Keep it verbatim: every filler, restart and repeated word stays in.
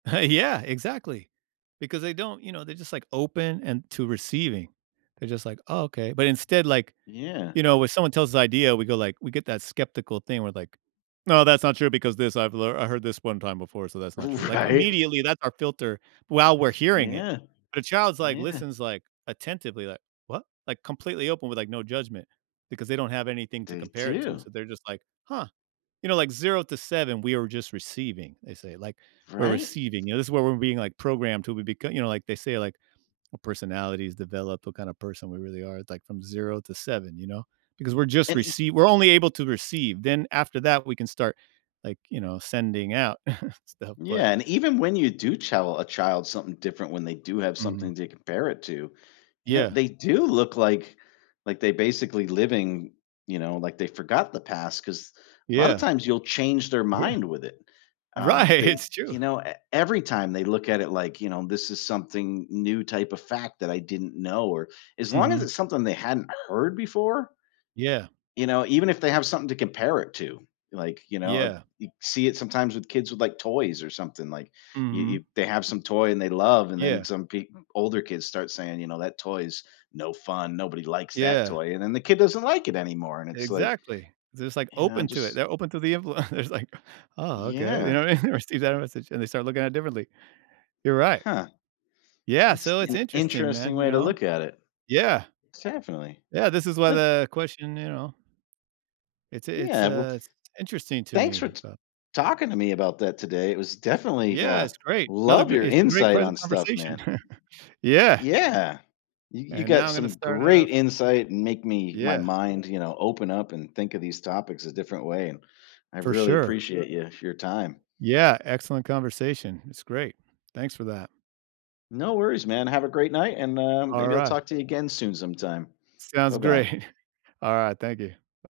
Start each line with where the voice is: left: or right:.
right: Oh, yeah, exactly. Because they don't, you know, they're just, like, open and to receiving. They're just, like, "Oh, okay." But instead, like
left: Yeah.
right: you know, when someone tells us idea, we go, like we get that skeptical thing where, like, "No, that's not true because this I've lear I heard this one time before, so that's not true." Like,
left: Right.
right: immediately that's our filter while we're hearing it.
left: Yeah.
right: The child’s, like,
left: Yeah.
right: listens, like, attentively, like, “What?” Like, completely open with, like, no judgment because they don't have anything to
left: They
right: compare it to,
left: do.
right: so they're just, like, "Huh." You know, like, “Zero to seven, we are just receiving.” They say, like, "We're
left: Right?
right: receiving." Yeah, this is where we're being, like, programmed till we beco you know, like, they say, like, "Our personalities develop, what kinda person we really are, it's, like, from zero to seven," you know, because we're just
left: And e
right: recei were only able to receive, then after that we can start, like, you know, sending out stuff, but
left: Yeah, and even when you do tell a child something different, when they do have
right: Mhm.
left: something to compare it to, you know,
right: Yeah.
left: they do look like like, they basically living, you know, like, they forgot the past 'cause lotta
right: Yeah.
left: times you'll change their
right: Yeah.
left: mind with it. Um,
right: Right.
left: they,
right: It's true.
left: you know e every time they look at it, like, you know this is something new type of fact that I didn't know or as long as
right: Mhm.
left: it's something they hadn't heard before
right: Yeah.
left: you know, even if they have something to compare it to, like, you know ab
right: Yeah.
left: you see it sometimes with kids with, like, toys or something, like you
right: Mhm.
left: you've they have some toy and they love and
right: Yeah.
left: then some peop older kids start saying, you know, "That toys, no fun. Nobody likes that
right: Yeah.
left: toy." And then the kid doesn't like it anymore, and it's, like,
right: Exactly. They're just
left: you know,
right: open to it
left: just
right: they're open to the envelo There's, like “Ah, okay.” You know
left: Yeah.
right: what I mean? [unintelligible] and they start looking at it differently. You're right.
left: Huh.
right: Yeah,
left: That's
right: so it's
left: an
right: interesting,
left: interesting
right: man, you
left: way to
right: know?
left: look at it.
right: Yeah.
left: Definitely.
right: Yeah, this is why
left: Ah
right: the question, you know It's a it's
left: Yeah, well
right: a s interesting to
left: thanks
right: me,
left: for t
right: but
left: talking to me about that today, it was definitely,
right: Yeah,
left: uh,
right: it's great. Another
left: love
right: gre
left: your
right: it's a great
left: insight
right: ques
left: on stuff,
right: conversation.
left: man.
right: Yeah.
left: Yeah, you you
right: And now
left: got
right: I'm gonna
left: some
right: start off
left: great insight and make me my
right: Yeah.
left: mind, you know, open up and think of these topics a different way, and I
right: For
left: really
right: sure.
left: appreciate you for your time.
right: Yeah. Excellent conversation. It's great. Thanks for that.
left: No worries, man. Have a great night, and, um, maybe I'll
right: Alright.
left: talk to you again soon sometime.
right: Sounds
left: Bye-bye.
right: great. Alright, thank you.